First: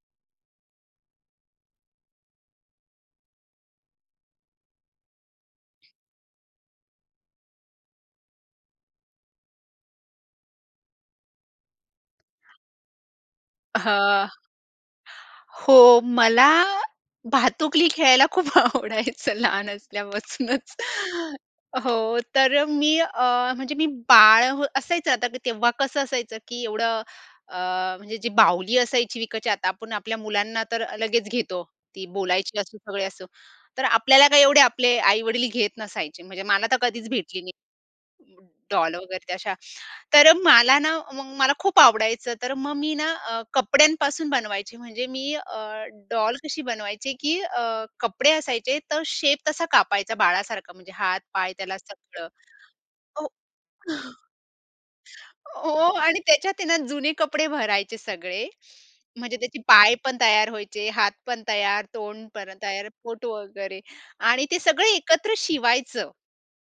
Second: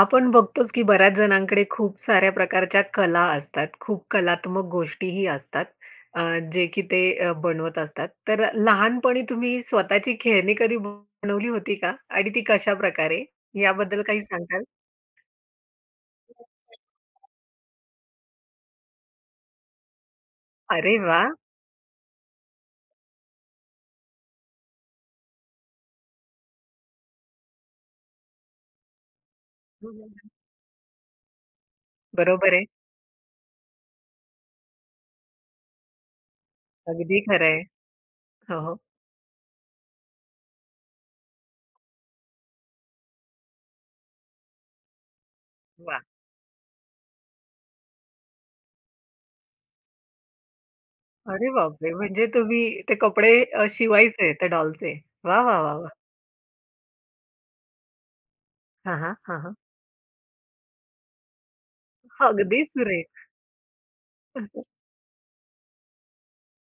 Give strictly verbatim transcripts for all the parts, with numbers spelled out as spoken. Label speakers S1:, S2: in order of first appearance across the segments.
S1: आपण बघतोच की बऱ्याच जणांकडे खूप साऱ्या प्रकारच्या कला असतात. खूप कलात्मक गोष्टीही असतात अ, जे की ते अ बनवत असतात. तर अ, लहानपणी तुम्ही स्वतःची खेळणी कधी बनवली होती का? आणि ती कशाप्रकारे याबद्दल काही
S2: हां.
S1: सांगाल?
S2: हो मला
S1: [unintelligible]
S2: भातुकली खेळायला खूप आवडायचं लहान असल्यापासूनच.
S1: अरे वाह!
S2: हो, तर अ, मी अ, म्हणजे मी बाळ हं असायचं आता तेव्हा कसं असायचं की एवढं अ, म्हणजे जी बाहुली असायची विकतची आता
S1: हं,
S2: आपण
S1: हं,
S2: आपल्या
S1: हं.
S2: मुलांना तर लगेच घेतो ती
S1: बरोबर
S2: बोलायची
S1: आहे.
S2: असू, सगळे असो. तर आपल्याला काय एवढे आपले आई-वडील घेत नसायचे. म्हणजे मला तर कधीच
S1: अगदी
S2: भेटली
S1: खरं
S2: नाही
S1: आहे. हो, हो.
S2: डॉल वगैरे ते अशा. तर अ, मला ना मग मला खूप आवडायचं तर मग मी ना अ, कपड्यांपासून बनवायचे. म्हणजे मी अ,
S1: वाह!
S2: डॉल कशी बनवायची की अ, कपडे असायचे, तर शेप तसा कापायचा बाळासारखा म्हणजे हात,
S1: अरे
S2: पाय त्याला
S1: बापरे! म्हणजे
S2: सगळं.
S1: तुम्ही ते
S2: हो.
S1: कपडे अ, शिवायचे ते डॉलचे. वाह! वाह!
S2: हो
S1: वाह! वाह!
S2: आणि त्याच्यात आहे ना, जुने कपडे भरायचे सगळे
S1: हां, हां.
S2: म्हणजे
S1: हां, हां.
S2: त्याचे पाय पण तयार व्हायचे, हात पण तयार, तोंड पण
S1: अगदी
S2: तयार, पोट
S1: सुरेख.
S2: वगैरे आणि ते सगळे एकत्र शिवायचं.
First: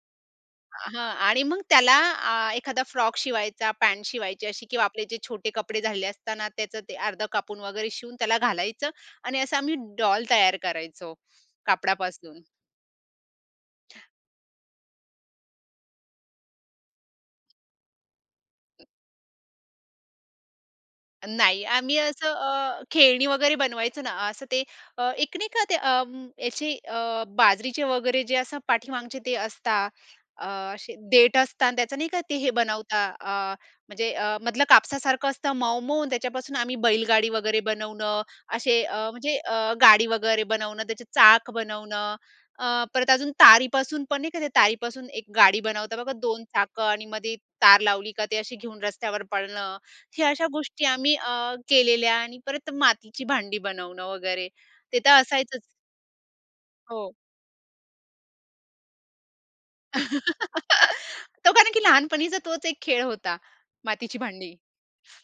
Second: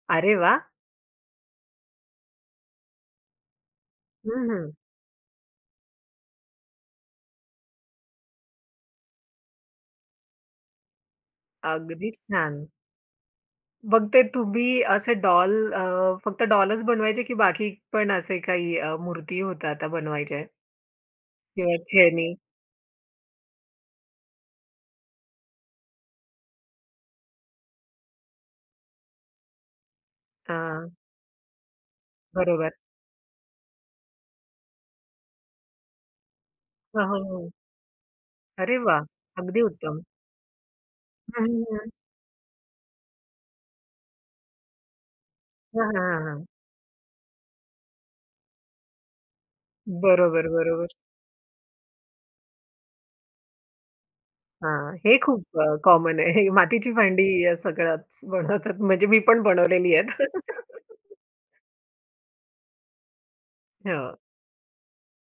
S1: अरे वाह!
S2: हां आणि मग त्याला आ, एखादा फ्रॉक शिवायचा, पॅन्ट शिवायची
S1: हं,
S2: अशी
S1: हं.
S2: किंवा आपले जे छोटे कपडे झालेले असता ना, त्याचं ते अर्धं कापून वगैरे शिवून त्याला घालायचं आणि असा आम्ही डॉल तयार करायचो,
S1: अगदीच,
S2: कापडापासून.
S1: छान. मग ते तुम्ही असे डॉल अ, फक्त डॉलच बनवायचे की बाकी पण असे काही अ, मूर्ती होत्या त्या बनवायचे?
S2: नाही
S1: किंवा
S2: आम्ही असं
S1: खेळणी?
S2: अ, खेळणी वगैरे बनवायचं ना, असं ते एक नाही का अ, याची अ, बाजरीचे वगैरे जे असं पाठीमागचे ते असतात. अ,
S1: हां.
S2: असे देठ असतं अन् त्याचं नाही का, ते हे
S1: बरोबर.
S2: बनवता अ, म्हणजे अ, मधलं कापसासारखं असतं मऊ-मऊ अन् त्याच्यापासून आम्ही
S1: हां, हो.
S2: बैलगाडी
S1: हो.
S2: वगैरे बनवणं.
S1: अरे
S2: असे
S1: वाह!
S2: अ, म्हणजे
S1: अगदी
S2: अ,
S1: उत्तम.
S2: गाडी वगैरे बनवणं, त्याचे
S1: हं,
S2: चाक
S1: हं. हं.
S2: बनवणं. अ, परत अजून तारीपासून पण नाही का, ते तारीपासून एक गाडी
S1: हां,
S2: बनवता,
S1: हां,
S2: बघा
S1: हां,
S2: दोन
S1: हां.
S2: चाकं आणि मध्ये तार लावली का ते अशी घेऊन रस्त्यावर पळणं. हे अशा
S1: बरोबर.
S2: गोष्टी
S1: बरोबर.
S2: आम्ही अ, केलेल्या आणि परत मातीची भांडी बनवणं वगैरे,
S1: हां,
S2: ते तर
S1: हे खूप
S2: असायचंच.
S1: अ, कॉमन आहे. हे मातीची
S2: हो.
S1: भांडी या सगळ्याच बनवतात म्हणजे मी पण बनवलेली आहेत.
S2: तो कारण की लहानपणीचा तोच एक खेळ होता.
S1: हो.
S2: मातीची भांडी.